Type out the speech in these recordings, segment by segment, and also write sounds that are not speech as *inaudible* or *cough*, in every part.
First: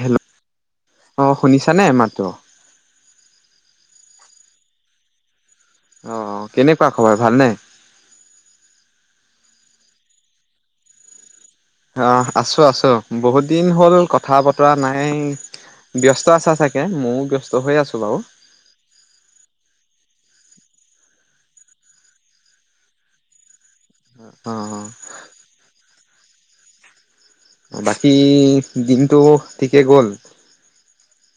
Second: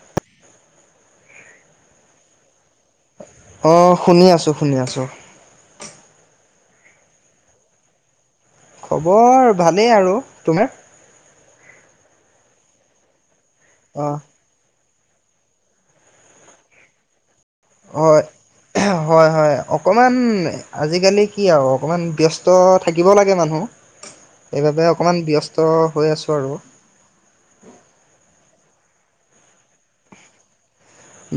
Hello অ শুনিছা নে মাতটো। অ শুনি আছোঁ শুনি আছোঁ। অ কেনেকুৱা খবৰ ভালনে। খবৰ ভালেই আৰু তোমাৰ। অহ' আছো আছো বহুত। দিন হ'ল অ কথা বতৰা নাই। এ ব্যস্ত আছা চাগে মোৰো ব্যস্ত। হৈ আছো বাৰু হয় হয় হয় অকমান। আজিকালি কি আৰু অকমান ব্যস্ত থাকিব লাগে মানুহ। অ সেইবাবে অকমান ব্যস্ত হৈ আছোঁ কৰু অ বাকী দিনটো ঠিকেই গ'ল।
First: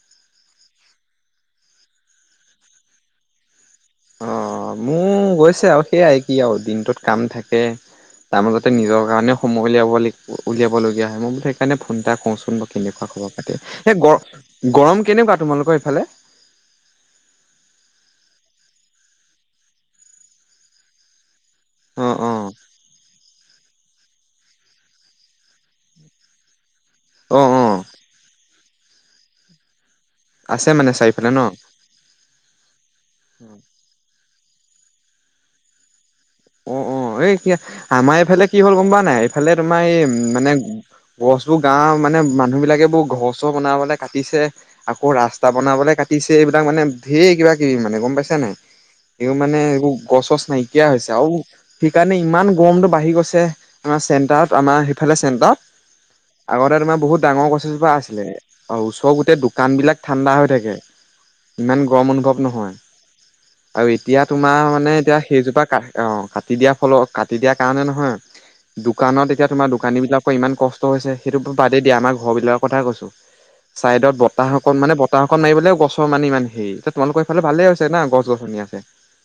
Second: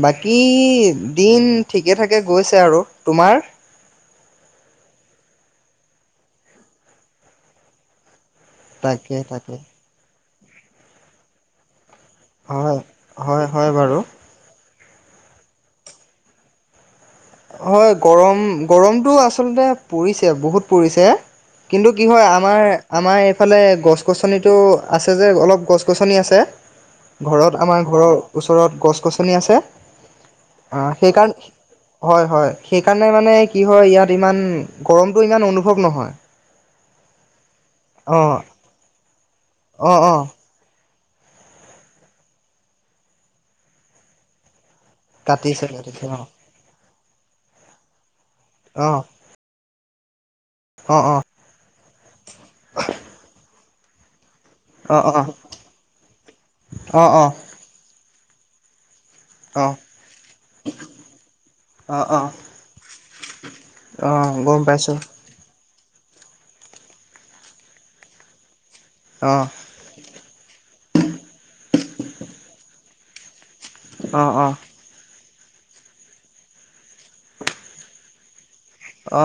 বাকী দিন ঠিকে থাঠাকে গৈছে আৰু তোমাৰ। অ মোৰ গৈছে আৰু সেইয়াই কি আৰু দিনটোত কাম থাকে। তাৰ মাজতে নিজৰ তাকে কাৰণেও তাকে সময় উলিয়াব লাগিব। উলিয়াবলগীয়া হয় মোৰ মতে সেইকাৰণে। ফোন এটা কওঁচোন বা হয় কেনেকুৱা খবৰ হয় খাতি হয় বাৰু সেই গৰ। গৰম কেনেকুৱা তোমালোকৰ এইফালে হয় গৰম গৰমতটো আচলতে পৰিছে বহুত পৰিছে। কিন্তু অ কি হয় অ আমাৰ আমাৰ‌। এইফালে গছ গছনিটো আছে যে অলপ গছ গছনি আছে। অ অ ঘৰত আমাৰ ঘৰৰ ওচৰত ওচৰত গছ গছনি আছে আছে আহ মানে সেইকাৰণ চাৰিফালে ন হয় হয় সেইকাৰণে মানে কি হয় ইয়াত ইমান গৰমতটো ইমান অনুভৱ নহয় অ অ এ আমাৰ অ এইফালে কি হ'ল গম পোৱা নাই এইফালে তোমাৰ অ এই অ মানে গছ বোৰ গাঁওৰ মানে মানুহ বিলাকে বোৰ ঘৰ চৰ বনাবলৈ কাটিছে আকৌ ৰাস্তা কাটিছে বনাবলৈ অ কাটিছে এইবিলাক মানে ধঢেৰ কিবা কিবি মানে গম পাইছো নাই অ এইবোৰ মানে এইবোৰ গছ চজ নাইকিয়া অ হৈছে অ সেইকাৰণে ইমান গৰমটো বাঢ়ি গৈছে আমাৰ চেণ্টাৰত আমাৰ অ সেইফালে অ অ চেণ্টাৰত আগতে তোমাৰ অ বহুত ডাঙৰ গছ এজেপা আছিলে অওচ চব গোটেই অ দোকানবিলাক ঠাণ্ডা হৈ থাকে ইমান অ গৰম অ অনুভৱ নহয় আৰু অ এতিয়া তোমাৰ গম মানে পাইছো এতিয়া সেইজোপা কা অ কাটি দিয়াৰ ফলত কাটি দিয়াৰ কাৰণে নহয় দোকানত অ এতিয়া তোমাৰ দোকানী বিলাকৰ ইমান কষ্ট তো হৈছে সেইটো বাদেই দিয়া আমাৰ ঘৰবিলাক কৈছোঁ হয় *unintelligible* চাইদত অ অ বতাহ অকণ মানে বতাহ একন মাৰিবলৈও গছৰ মান ইমান হেৰিতি তোমালোকৰ ফালে ভালে হৈছে ন গছ গছনি অ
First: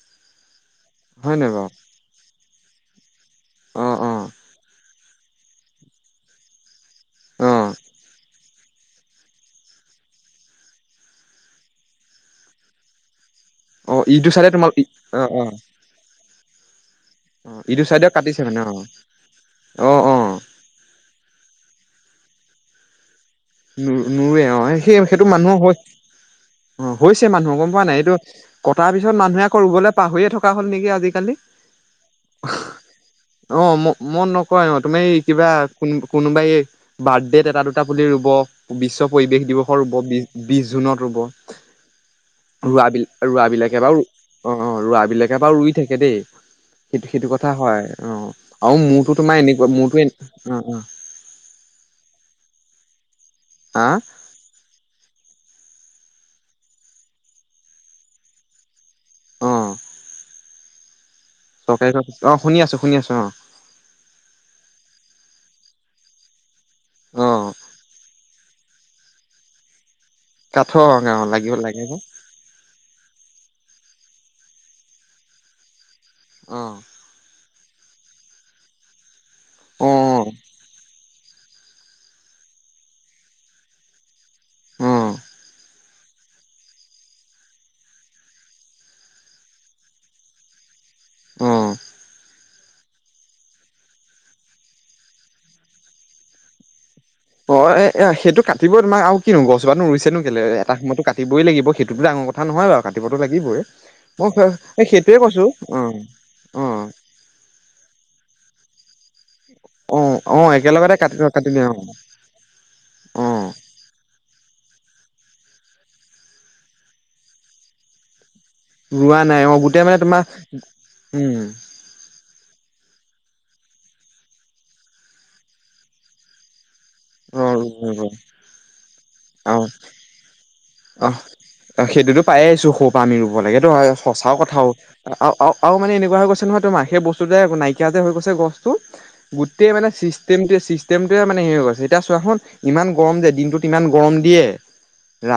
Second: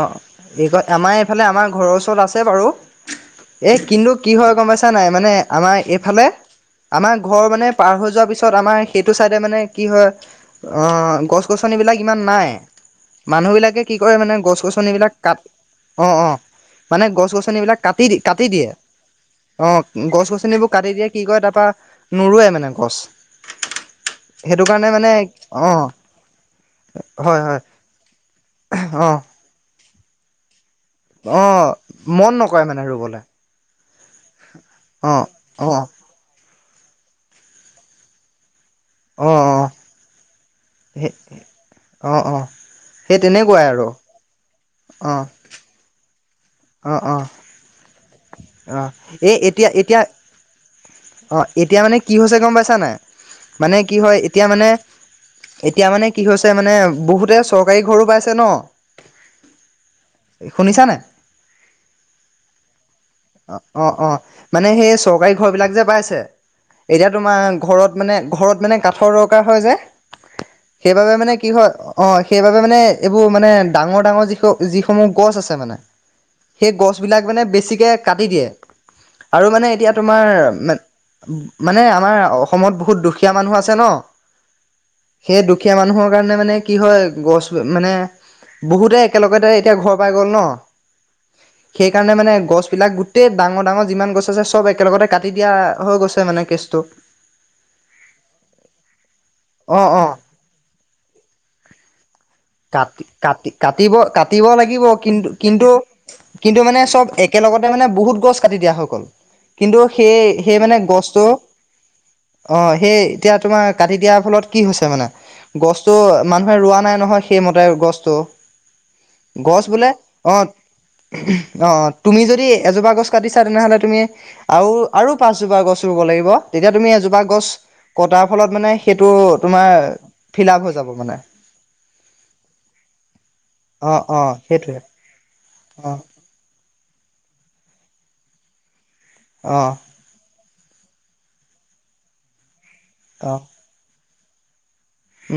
এই ক আমাৰ হয় এইফালে নাই আমাৰ বাৰু ঘৰৰ ওচৰত আছে বাৰু এ অ অ কিন্তু কি হয় গম পাইছা নাই মানে আমাৰ এইফালে আমাৰ ঘৰ অ মানে পাৰ হৈ যোৱাৰ পিছত তাৰ পিছত আমাৰ সেইটো চাইডে মানে কি হয় গছ গছনিবিলাক ইমান নাই মানুহ বিলাকে অ কি কৰে ইটো মানে চাইডে গছ তোমাৰ গছনিবিলাক অ কাট অ অ অ মানে গছ অ গছনিবিলাক ইটো কাটি চাইডে কাটিছে কাটি মানে দিয়ে অ অ গছ গছনিবোৰ কাটি দিয়ে কি কৰে তাৰ পৰা নোৰুৱে মানে গছ নোৰুৱে অ সেইটো কাৰণে সেই মানে সেইটো মানুহৰ অ', অ হৈছে হয়, মানুহৰ হয়, গম পোৱা নাই এইটো কটাৰ পিছত অ', মানুহে কৰিবলৈ পাহৰিয়েই থকা হ'ল নেকি কি আজিকালি অ'। মন নকৰে মানে ৰুবলৈ অ ম মন নকৰে ন তুমি অ', কিবা অ', কোনোবাই বাৰ্থে ত এটা দুটা পুলি ৰুব বিশ্ব অ', পৰিৱেশ অ', দিৱসৰ উদ্ভৱ বিশ- বিশ জুনত সেই ৰুব। অ', অ'। সেই ৰোৱাবিলা- তেনেকুৱাই ৰোৱাবিলাকে আৰু বাৰু, অ' অ', ৰোৱাবিলাকে বাৰু ৰুই থাকে দেই। অ', সেইটো- অ', সেইটো কথা হয়। অ'। আৰু অ'। মোৰতো এ তোমাৰ এনেকুৱা এতিয়া- মোৰতো এতিয়া, এ অ অ অ' এতিয়া মানে কি হৈছে গম পাইছা হৈনে? মানে হা কি হয় এতিয়া মানে এতিয়া মানে কি হৈছে মানে, বহুতে চৰকাৰী ঘৰো পাইছে ন'? অ'। এ শুনিছা নে? চৰকাৰী ঘৰ *inaudible* অ'। শুনি আছো শুনি আছো অ' - অ'- অ'। মানে সেই চৰকাৰী ঘৰবিলাক যে পাইছে। এতিয়া অ তোমাৰ ঘৰত মানে ঘৰত মানে কাঠৰ দৰকাৰ হয় যে কাঠৰ সেইবাবে অ মানে লাগিব কি হয়, লাগে যে অ' সেইবাবে মানে- এইবোৰ মানে ডাঙৰ-ডাঙৰ যিস- যিসমূহ গছ আছে মানে অ সেই গছবিলাক মানে বে বেছিকে কাটি দিয়ে। আৰু মানে, অ এতিয়া তোমাৰ মানে আমাৰ অসমত বহুত দুখীয়া মানুহ আছে ন'। অ সেই দুখীয়া মানুহৰ কাৰণে মানে কি হয়, গছ মানে, বহুতে একেলগতে এতিয়া ঘৰ পাই গ'ল ন' অ সেইকাৰণে মানে গছবিলাক গোটেই ডাঙৰ-ডাঙৰ যিমান গছ আছে, সব একেলগতে কাটি দিয়া হৈ গৈছে মানে কেচটো। অ' এ- এয়া সেইটো কাটিবই তোমাৰ আৰু কিনো, অ গছজোপানো অ ৰুইছেনো কেলে? এটা সময়তো কাটিবই লাগিব। সেইটোতো ডাঙৰ ক কাট- কাটি- কাটিব- কাটিব লাগিব, সেইটোৱে কৈছো কিন্তু-কিন্তু-কিন্তু অ মানে চব‌ একেলগতে মানে বহুত গছ কাটি দিয়া হৈ গ'ল। কিন্তু অ অ অ সেই-সেই মানে একেলগতে কাটি গছটো, কাটি দিয়ে অ অ' সেই অ এতিয়া তোমাৰ কাটি দিয়াৰ ফলত কি হৈছে মানে, গছটো মানুহে ৰোৱা নাই নহয় সেইমতে গছটো। ৰোৱা নাই অ গছ গোটেই বোলে, মানে তোমাৰ অ'- উম অ' তুমি যদি এজোপা গছ কাটিছা তেনেহলে তুমি, আৰু - আৰু পাঁচজোপা গছ ৰুব লাগিব। এতিয়া তুমি এজোপা অ গছ কটাৰ ফলত মানে, সেইটো অ তোমাৰ ফিলাপ হৈ যাব মানে। অ সেইটোতো পায়ে আছোঁ স'ৰুৰ পৰা আমি ৰুব লাগে। সেইটো অ', অ', সঁচাও কথাও। সেইটোৱে আৰু-আৰু-আৰু মানে অ', এনেকুৱা হৈ গৈছে নহয়, তোৰ মাসে বস্তু নাইকিয়া যে হৈ গৈছে গছতটো? গোটেই অ', মানে, চিষ্টেমটো? চিষ্টেমটোৱে মানে হেৰি গৈছে, এতিয়া চোৱা চোন? ইমান গৰম যে, অ', দিনটোত ইমান? গৰম দিয়ে?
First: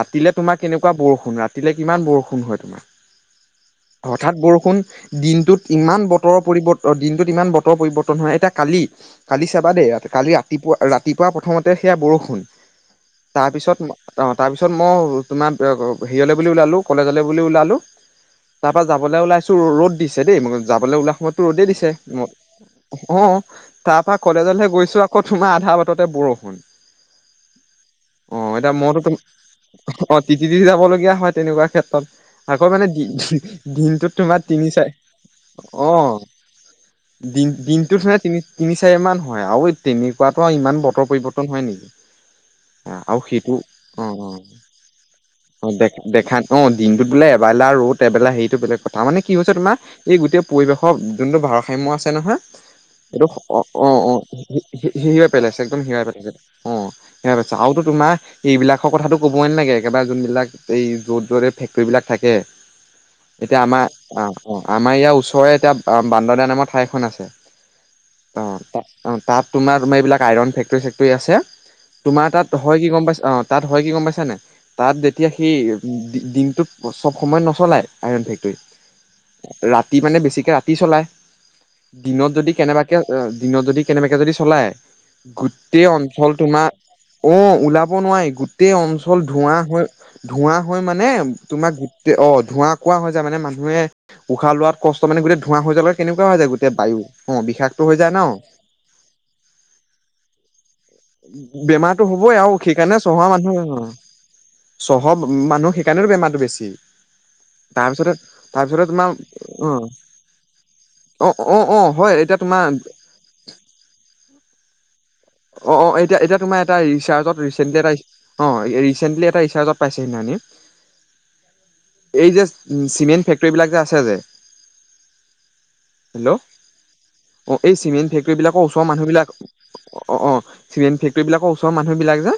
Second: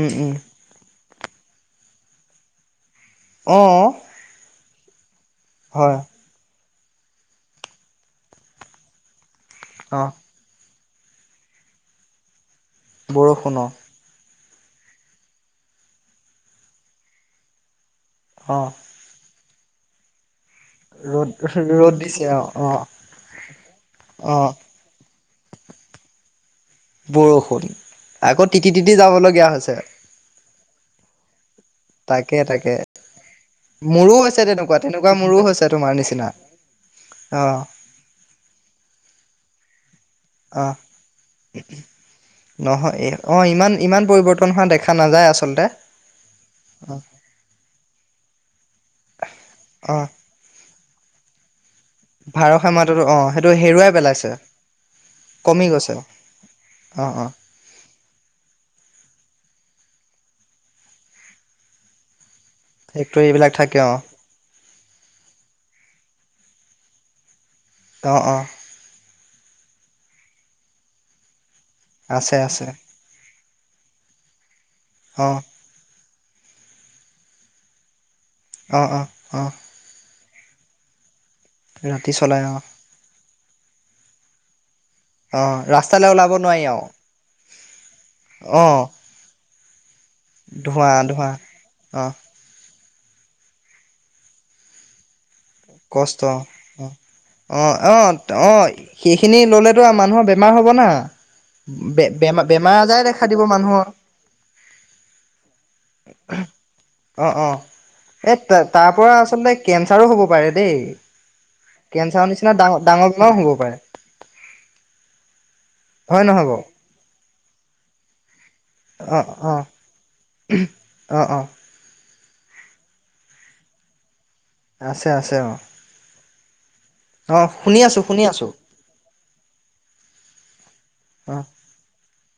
উম, উম, তোমাৰ কেনেকুৱা বৰষুণ। বৰষুণ ৰাতিলে কিমান বৰষুণ হয় তোমাৰ? অ', হঠাৎ বৰষুণ। দিনটোত, হয় ইমান বতৰৰ পৰিৱৰ্তন? অ' দিনটোত ইমান বতৰ পৰিৱৰ্তন হয়, এতিয়া কালি? কালি চাবা দেই, অ', কালি ৰাতিপুৱা? ৰাতিপুৱা প্ৰথমতে সেয়া বৰষুণ? তাৰ বৰষুণ অ', পিছত, অ', তাৰপিছত মই তোমাৰ হেৰিয়লৈ বুলি ওলালোঁ কলেজলৈ বুলি, ওলালোঁ? অ', তাৰ পৰা যাবলৈ ওলাইছে? ৰ'দ দিছে দেই। যাবলৈ ওলা ৰ'দ সময়তো ৰ'দেই দিছে ৰ'দ ম অ', অ', অঁ তাৰপৰা অ', কলেজলৈহে গৈছোঁ আকৌ তোমাৰ আধা বাটতে বৰষুণ? হ বৰষুণ। অ আকৌ তিতি এতিয়া তিতি মইতোম যাবলগীয়া হৈছে অ তিতি তিতি যাব লগগীয়া হয় তেনেকুৱা ক্ষেত্ৰত তাকে আকৌ তাকে মানে দিনটোত মোৰো তোমাৰ হৈছে তিনি তেনেকুৱা চাৰি তেনেকুৱা মোৰো হৈছে অ তোমাৰ নিচিনা অ', দিনটোতে তিনি তিনি চাৰি মান। হয় আৰু। তেনেকুৱাতো অ', ইমান বতৰ পৰিৱৰ্তন হয় নেকি? নহয় আৰু অ সেইটো ইমান অ ইমান অ পৰিৱৰ্তন হোৱা দেখা নাযায় আচলতে অ দে দেখা অ দিনটোত বোলে এবাৰেলা ৰ'ত এবেলা সেইটো বেলেগ কথা মানে কি হৈছে তোমাৰ অ এই গোটেই পৰিৱেশ? যোনটো ভাৰষ। হিমু আছে নহয় ভাৰসাম্যতাটো এইটো সেইটো অ অ হেৰুৱাই অ পেলাইছে হিৱীই পেলাইছে কমি একদম গৈছে হিৰাই পেলাইছে অ হিৰাই পেলাই? চাওতো তোমাৰ এইবিলাকৰ কথাটো ক'বই নালাগে একেবাৰে যোনবিলাক এই য'ত য'ত এই ফেক্টৰীবিলাক থাকে। ফেক্টৰী এইবিলাক এতিয়া থাকে আমাৰ অ অ আমাৰ ইয়াৰ ওচৰৰে এতিয়া? বান্দদা নামৰ ঠাইখন আছে? অ ত অ তাত। তোমাৰ তোমি এইবিলাক আইৰন ফেক্টৰী চেকটৰী আছে? তোমাৰ আছে তাত আছে হয় কি গম পাইছা অ তাত হয় কি গম পাইছানে তাত অ যেতিয়া সি দিনটোত? চব সময়ত নচলায়। আইৰন ফেক্টৰী অ অ অ ৰাতি মানে বেছি? এ ৰাতি চলায় ৰাতি দিনত চলাই যদি অ কেনেবাকে দিনত যদি কেনেবাকে যদি চলাই অ গোটেই ৰাস্তালৈ অঞ্চল ওলাব নোৱাৰি তোমাৰ আৰু অ ওলাব নোৱাৰি অ গোটেই অঞ্চল ধোৱা হৈ ধোঁৱা হৈ মানে তোমাক গোটেই অ ধোঁৱা কোৱা হৈ যে মানে মানুহে উশাহ লোৱাত কষ্ট মানে গোটেই ধোঁৱা হৈ যোৱাৰ কষ্ট কেনেকুৱা হৈ যায় গোটেই বায়ু অ অ বিষাক্ত অ হৈ যায় ন অ সেইখিনি ললেতো মানুহৰ বেমাৰ হব না। বেমাৰতটো বে হ'বই বেমাৰ আৰু বেমাৰ সেইকাৰণে আজাৰে চহৰ দেখা দিব মানুহে অ মানুহৰ চহৰ মানুহ সেইকাৰণে বেমাৰটো বেছি অ অ তাৰপিছতে এই তাৰপিছতে তাৰ পৰা তোমাৰ আচলতে অ। কেঞ্চাৰো হ'ব পাৰে দেই অ অ অ হয় কেঞ্চাৰৰ এতিয়া নিচিনা তোমাৰ ডাঙ ডাঙৰ বেমাৰো হ'ব পাৰে। অ অ এতিয়া হয় এতিয়া নহয় তোমাৰ বাৰু এটা ৰিচাৰ্জ। ৰিচণ্টলি এটা আহিছে। অ ৰিচণ্টলি এটা ৰিছাৰ্জত পাইছে সি হেদিনা উম অঁ অঁ এই যে চিমেণ্ট ফেক্টৰী বিলাক যে আছে যে আছে আছে অ। হেল্ল'। অ এই চিমেণ্ট শুনি ফেক্টৰী আছোঁ বিলাকৰ ওচৰৰ মানুহবিলাক অ অ চিমেণ্ট ফেক্টৰী অঁ বিলাকৰ ওচৰৰ মানুহ বিলাক যে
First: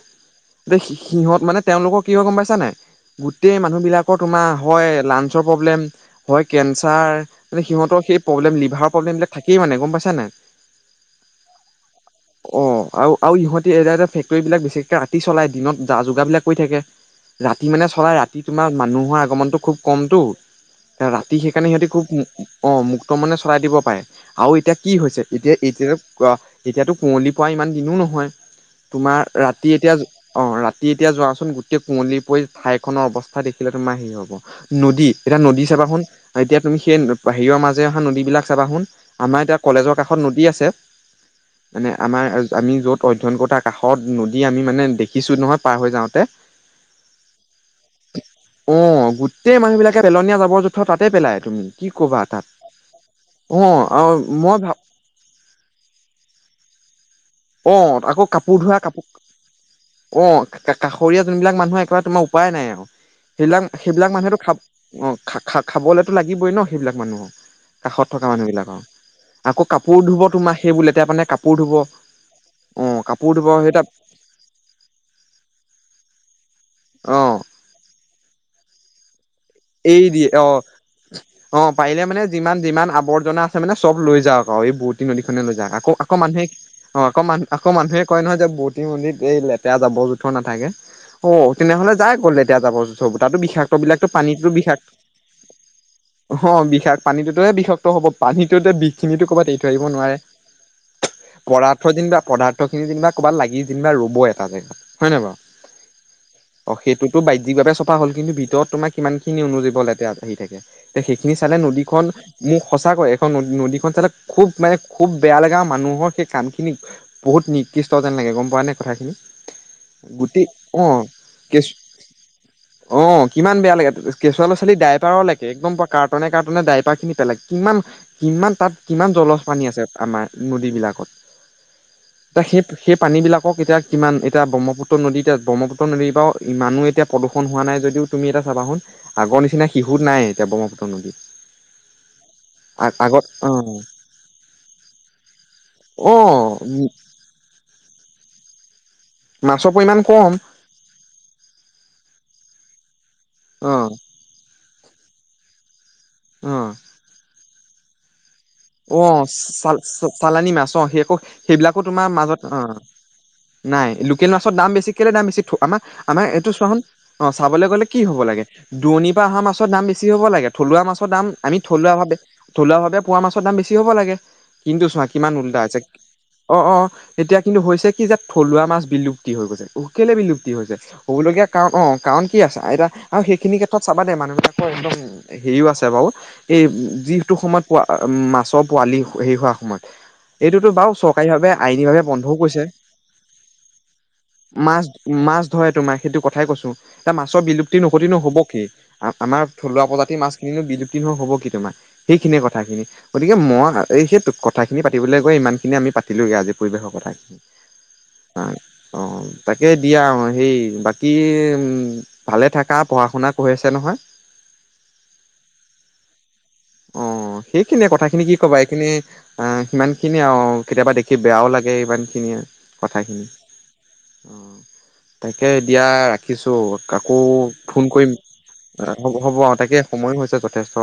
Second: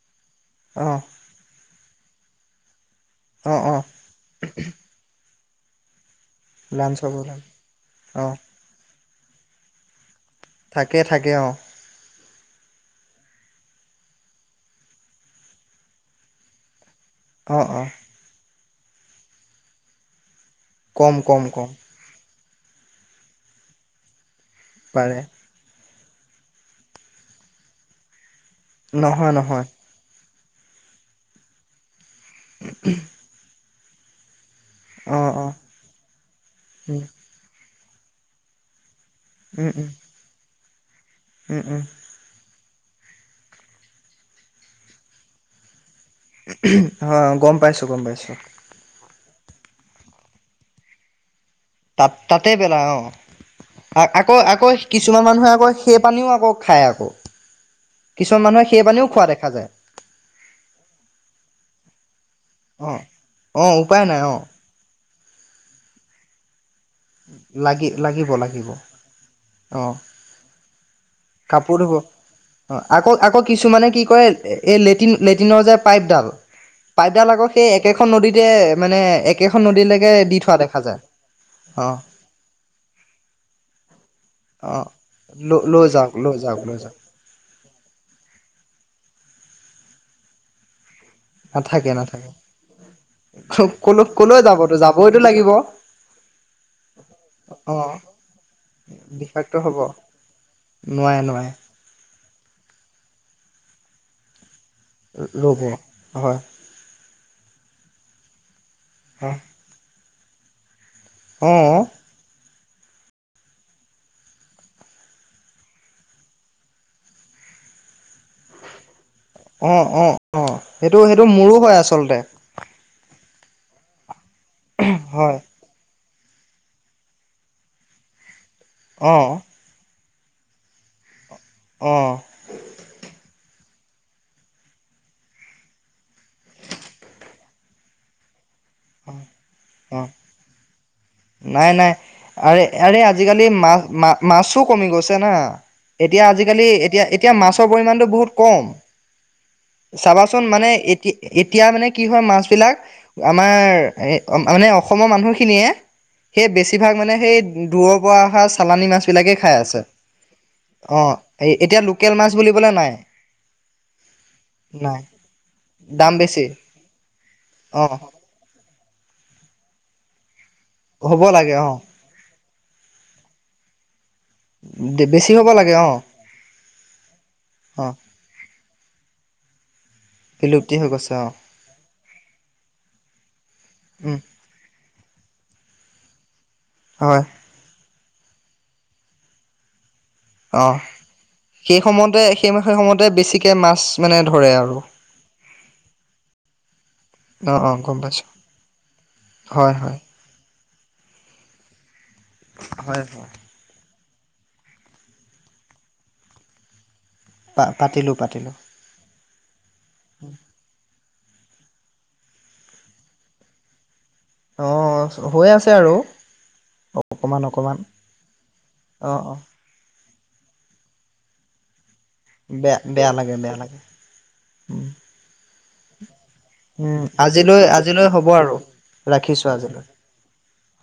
এ সি অঁ সিহঁত মানে তেওঁলোকৰ কি হয় গম পাইছা নাই গোটেই অঁ মানুহ অঁ বিলাকৰ তোমাৰ হয় লা চ প্ৰব্লেম হয় লাঞ্চৰ কেঞ্চাৰ প্ৰগ্ৰেম মানে সিহঁতৰ সেই অঁ প্ৰব্লেম লিভাৰৰ প্ৰব্লেমবিলাক থাকেই মানে গম পাইছানে থাকে থাকে অ অ আৰু আৰু ইিহঁতে এ এ ফেক্টৰী বিলাক বিশেষকে ৰাতি চলাই দিনত যা যোগাৰ বিলাক কৰি থাকে অঁ ৰাতি মানে অঁ চলাই ৰাতি তোমাৰ মানুহৰ আগমনতটো খুব কমতটো কম ৰাতি কম সেইকাৰণে কম সিহঁতি খুব অ মুক্ত মানে চলাই দিব পাৰে আৰু এতিয়া কি পাৰে হৈছে এতিয়া এতিয়া কোৱা এতিয়াতো কুঁৱলি পৰা ইমান দিনো নহয় তোমাৰ নহয় নহয় ৰাতি এতিয়া অ ৰাতি এতিয়া যোৱাচোন গোটেই কুঁৱলী অই ঠাইখনৰ অৱস্থা দিখ খে তোমাৰ হ ক। নদী অঁ এটা অঁ হয় নদী চাবা চোন, এতিয়া তুমি সেই বাহিৰ মাছবোৰ যে অহা নদীবিলাক চাবা সোন আমাৰ এতিয়া কলেজৰ কাষত নদী আছে। মানে আমাৰ আমি য'ত অধ্যয়ন কৰোতে কাষত নদী আমি মানে দেখিছো নহয় পাৰ হৈ যাওঁতে অ গম পাইছো গম পাইছো। গোতেই মানুহবিলাকে পেলনীয়া যাবৰ জোখৰ ৰ তাতে পেলায় তাত তাতে পেলা অ', অৱ আৰু আকৌ মই আকৌ ভাব কিছুমান মানুহে আকৌ সেই পানীও আকৌ খাই আকৌ অ আকৌ কিছুমান কাপোৰ মানুহে ধোৱা সেই কাপোৰ, পানীও খোৱা দেখা যায় অৱ কাষৰীয়া যোনবিলাক মানুহৰ একেবাৰে তোমাৰ উপায় নাই আও, অঁ সেইবিলাক অঁ উপায় সেইবিলাক নাই মানুহেতো অঁ খাব অৱ খা খা খাবলৈতো লাগিবই ন সেইবিলাক মানুহৰ লাগি কাষত থকা লাগিব মানুহ লাগিব বিলাকৰ আকৌ অ কাপোৰ ধুব তোমাৰ সেইবোৰ এতিয়া মানে কাপোৰ কাপোৰ ধুব অ অ', আকৌ কাপোৰ আকৌ ধুব সেই তাত কিছুমানে কি কৰে এই লেটিন লেটিনৰ যে পাইপডাল পাইডাল অ', আকৌ সেই একেখন নদীতে মানে একেখন এই নদীলৈকে দিয়ে দি থোৱা অৱ দেখা যায় অৱ অ পাৰিলে মানে যিমান যিমান আৱৰ্জনা আছে মানে চব লৈ যাওক আৰু এই অ বুৱতি নদীখনে লৈ ল যাওক আকৌ আকৌ আকৌ লৈ মানুহে যাওক লৈ যাওক অ আকৌহ আকৌ মানুহে কয় নহয় যে বুলটি নদীত এই লে এয়া জাবৰ জোথৰ নাথাকে। অ নাথাকে তেনেহ'লে যাই নাথাকে গ'লে এতিয়া যাব চব তাতো বিষাক্ত বিলাক কলৈ কলৈ পানীটো যাবতো বিষাক, যাবইতো লাগিব অ পানীটোতোহে বিষাক্ত হ'ব পানীটো বিষখিনিতো ক'বাত বিষাক্ত এৰি থৈ হ'ব আহিব নোৱাৰে। নোৱাৰে *unintelligible* নোৱাৰে পদাৰ্থখিনি যেনিবা ক'বাত লাগি যেনিবা ৰ'বই তাতে ৰ'ব হয় সেইটোতো বাহ্যিকভাৱে চাফা হল কিন্তু ভিতৰত তোমাক কিমান হয় খিনি অনুজীৱ লেতেৰা আহি থাকে তে সেইখিনি অ চালে নদীখন মোক সঁচাকৈ এখন নদী নদীখন চালে খুব মানে খুব বেয়া লগে মানুহৰ সেই কামখিনি বহুত নিকৃষ্ট যেন লাগে গম পোৱা নে কথাখিনি অৱ অৱ গোটেই অৱ অ সেইটো সেইটো মোৰো কেঁচু হয় আচলতে কিমান বেয়া লাগে কেচুৱা ল'ৰা ছোৱালী ভাইপাৰ হয় লেকে একদম কাৰ্টুনে কাৰ্টুনে দাইপা খিনি পেলাই কিমান কিমান। তাত কিমান অ জলজ পানী আছে? আমাৰ নদীবিলাকত। অ এতিয়া সেই সেই পানী বিলাকক এতিয়া। কিমান এতিয়া ব্ৰহ্মপুত্ৰ নদী এয়া ব্ৰহ্মপুত্ৰ নদীৰ পৰাও ইমান এতিয়া প্ৰদূষণ হোৱা নাই যদিও তুমি এটা চাবা ছোন। আগৰ নিচিনা অ শিশুত নাই এতিয়া ব্ৰহ্মপুত্ৰ নদী। নাই নাই আৰে আৰে আজিকালি অ মা মাছো কমি গৈছে না অ এতিয়া আজিকালি এতিয়া এতিয়া মাছৰ পৰিমাণটো বহুত। খুব কম। মাছৰ পৰিমাণ কম চাবাচোন মানে এতি এতিয়া মানে কি হয় মাছ বিলাক আমাৰ অ এ মানে। অসমৰ মানুহখিনিয়ে সেই অ বেছিভাগ মানে সেই। দূৰ পৰা অসাঁজ। অ চাল চালানি মাছ অ সেই অঁ একো সেইবিলাকো এতিয়া তোমাৰ লোকেল মাছ মাজত অ বুলিবলে নাই নাই লোকেল মাছৰ দাম বেছি নাই কেলে দাম বেছি থ আমাৰ দাম আমাৰ বেছি এইটো চোৱা হুন অ চাবলৈ গ'লে অঁ কি হ'ব লাগে দুৰণিৰ পৰা অহা মাছ। দাম বেছি হ'ব লাগে। থলুৱা মাছৰ হ'ব দাম লাগে আমি অঁ থলুৱাভাৱে। থলোৱা ভাৱে পোৱা মাছ। ছ দাম বেছি হ'ব লাগে। কিন্তু চোৱা বেছি কিমান হ'ব উল্টা লাগে হৈছে অঁ অ অ এতিয়া কিন্তু হৈছে অঁ কি যে থলুৱা মাছ। বিলুপ্তি হৈ গৈছে। কেলে বিলুপ্তি হৈছে হৈ গৈছে অঁ হ'বলগীয়া কাৰণ অ কাৰণ কি আছে আইতা আৰু সেইখিনি ক্ষেত্ৰত চাবা দে মানুহবিলাকৰ একদম। হেৰিও আছে বাৰু। এই হয় যিটো সময়ত পোৱা। উ মাছৰ পোৱালি হেৰি হোৱা সময়ত। এইটোতো অঁ বাৰু চৰকাৰী ভাৱে সেই আইনী ভাৱে সময়তে বন্ধও সেই কৰিছে সেই সময়তে বেছিকে মাছ মানে ধৰে আৰু মাছ মাছ ধৰে তোমাৰ সেইটো কথাই কৈছো এয়া মাছৰ অ অ বিলুপ্তি গম নঘটি নো পাইছো হব কি আমাৰ হয় থলুৱা হয় প্ৰজাতিৰ মাছ কিনো বিলু্প্তি। হ'ব কি তোমাৰ। সেইখিনিয়ে কথাখিনি। হয় হয় গতিকে মই। এই সেই কথাখিনি পাতিলৈ গৈ ইমানখিনি আমি পাতিলোঁগৈ আজি পৰিৱেশৰ পা পাতিলো পাতিলো কথাই। অ তাকে দিয়া অ সেই বাকী? উম ভালে থাকা পঢ়া শুনা কৰি আছে নহয় অ হৈ আছে আৰু অ অকমান। অকমান সেইখিনিয়ে কথাখিনি কি ক'বা এইখিনি অ সিমান। সেইখিনিয়ে আৰু কেতিয়াবা দেখি বেয়াও লাগে ইমান। খিনি বেয়া বেয়া কথাখিনি লাগে বেয়া লাগে উম তাকে দিয়া ৰাখিছো উম আকৌ আজিলৈ ফোন আজিলৈ কৰিম হ'ব আৰু হ'ব হ'ব অ ৰাখিছো তাকে আজিলৈ সময়ো হৈছে যথেষ্ট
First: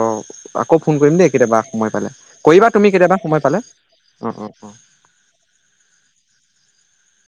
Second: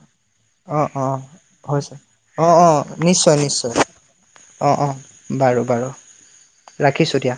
আকৌ অ ফোন অ কৰিম দেই। কেতিয়াবা সময় হৈছে পালে অ কৰিবা অ তুমি কেতিয়াবা নিশ্চয় সময় পালে নিশ্চয় অ অ বাৰু বাৰু ৰাখিছোঁ দিয়া।